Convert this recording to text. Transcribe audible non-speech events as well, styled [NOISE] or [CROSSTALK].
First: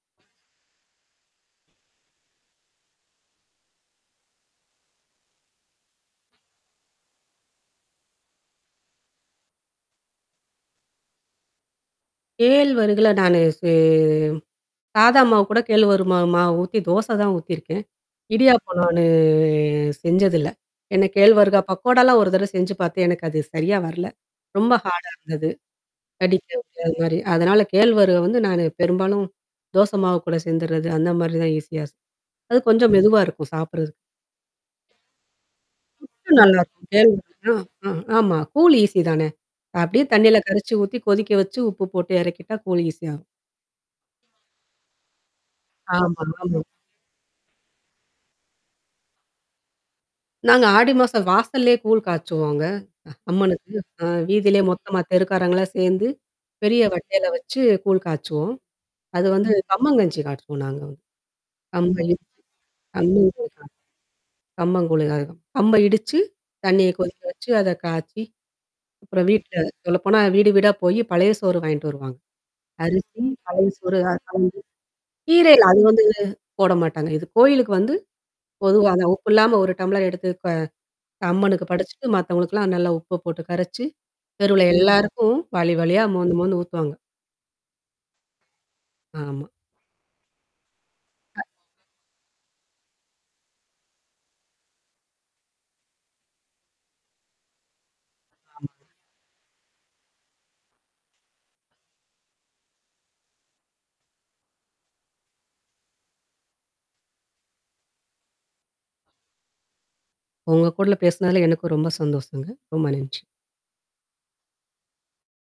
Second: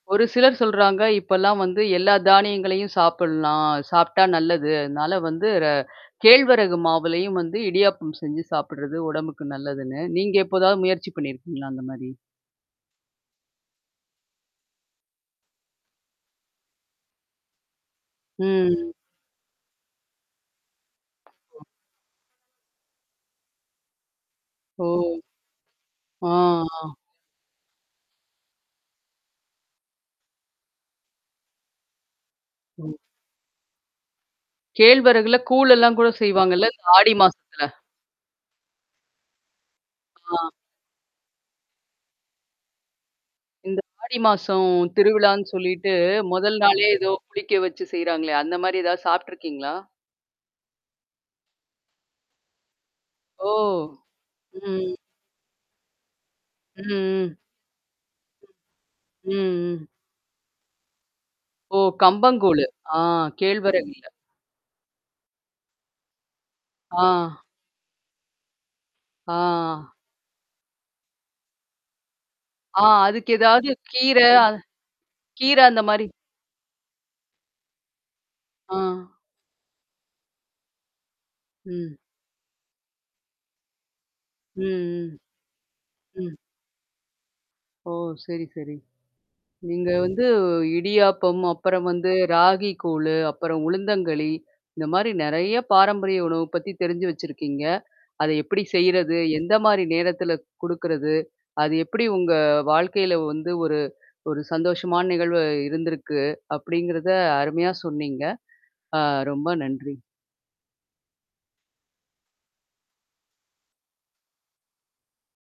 ஒரு சிலர் சொல்றாங்க, "இப்பல்லாம் வந்து எல்லா தானியங்களையும் சாப்பிட்லாம். சாப்டா நல்லது. அதனால வந்து ர கேழ்வரகு மாவுலயும் வந்து இடியாப்பம் செஞ்சு சாப்பிட்டுறது உடம்புக்கு நல்லதுன்னு." நீங்க எப்போதாவது முயற்சி பண்ணியிருக்கீங்களா? அந்தமாரி? கேழ்வரகுல நானு செ சாதா மாவுகூட கேழ்வரகு மா மா மாவு ஊத்தி தோச தான் ஊத்தியிருக்கேன். இடியாப்பம் ம். நானு செஞ்சதில்ல. ஏன்னா கேழ்வரகு பக்கோடா லாம் ஒரு தடவ செஞ்சு பார்த்து எனக்கு அது சரியா வரல. ரொம்ப ஓ! ஹார்டா இருந்தது. ஆ, கடிக்க ஆ. முடியாதமாரி. அதனால கேழ்வரக வந்து நானு பெரும்பாலும் தோச மாவு கூட சேர்ந்துர்றது. அந்தமாரி தான் ஈஸியா [UNINTELLIGIBLE] அது கொஞ்சம் ம். மெதுவா இருக்கும் சாப்பிட்றதுக்கு. கேழ்வரகுல கூழெல்லாம் கூட புட்டு செய்வாங்கல்ல, இந்த நல்லாருக்கும். ஆடி கேழ்வரகுதான் மாசத்தல? அ ஆமா. கூழ் ஈஸி தானே! அப்பிடியே தண்ணீல ஆ. கரைச்சு ஊத்தி கொதிக்க வச்சு உப்பு போட்டு இறக்கிட்டா கூழ் ஈஸியா வரும். இந்த ஆடி மாசம் திருவிழான்னு சொல்லிட்டு ஆமா, முதல் ஆமா. நாளே ஏதோ புளிக்க வச்சு செய்றாங்களே! அந்தமாரி ஏதா சாப்ட்டுருக்கீங்களா? நாங்க ஆடி மாசம் வாசல்லயே கூழ் காய்ச்சுவோங்க ஓ! அம்மனுக்கு. அ வீதியிலே ம். மொத்தமா தெருக்காரங்களலாம் சேர்ந்து, பெரிய ம், வட்டையில ம். வச்சு கூழ் காய்ச்சுவோம். அது ம், வந்து ம். கம்மங்கஞ்சி காச்சுவோம், நாங்க வந்து. ஓ! கம்பங்கூழு. ஆ கேழ்வரகு இல்ல. [UNINTELLIGIBLE] கம்பங்கூழு [UNINTELLIGIBLE] கம்ப இடிச்சு தண்ணீய கொதிக்க ஆ. வச்சு அத காய்ச்சி, அப்புறம் வீட்ல ஆ. சொல்லப்போனா வீடு வீடா போய் பழைய சோறு வாங்கிட்டு வருவாங்க. ஆ அரிசி, அதுக்கு பழைய ஏதாவது சோறு, கீரை [UNINTELLIGIBLE] கீரை கீரை இல்ல, அது வந்து அந்தமாரி. போடமாட்டாங்க. இது கோயிலுக்கு வந்து. ஆ. பொதுவா அந்த உப்பு இல்லாம ஒரு டம்ளர் எடுத்து க அம்மனுக்கு ம். படைச்சிட்டு மத்தவுங்களுக்குல்லாம் நல்லா உப்ப போட்டு கரைச்சு, தெருவுல ம், ம், எல்லாருக்கும் வாளி வாளியா மோந்து, ம். மோந்து ஊத்துவாங்க. ஓ! சரி, சரி. ஆமா. நீங்க வந்து இடியாப்பம், [UNINTELLIGIBLE] அப்புறம் வந்து ராகி கூழு, அப்புறம் உளுந்தங்களி. இந்தமாரி நெறைய பாரம்பரிய உணவு பத்தி தெரிஞ்சு வச்சிருக்கீங்க. அத எப்பிடி ஆமா. செய்யிறது, எந்தமாரி நேரத்தில குடுக்குறது? அது எப்பிடி உங்க வாழ்க்கையில வந்து ஒரு ஒரு சந்தோஷமான நிகழ்வா இருந்திருக்கு அப்பிடிங்கிறத அருமையா சொன்னீங்க. ஆ ரொம்ப நன்றி. உங்க கூட பேசினதுல எனக்கும் ரொம்ப சந்தோஷங்க. ரொம்ப நன்றி.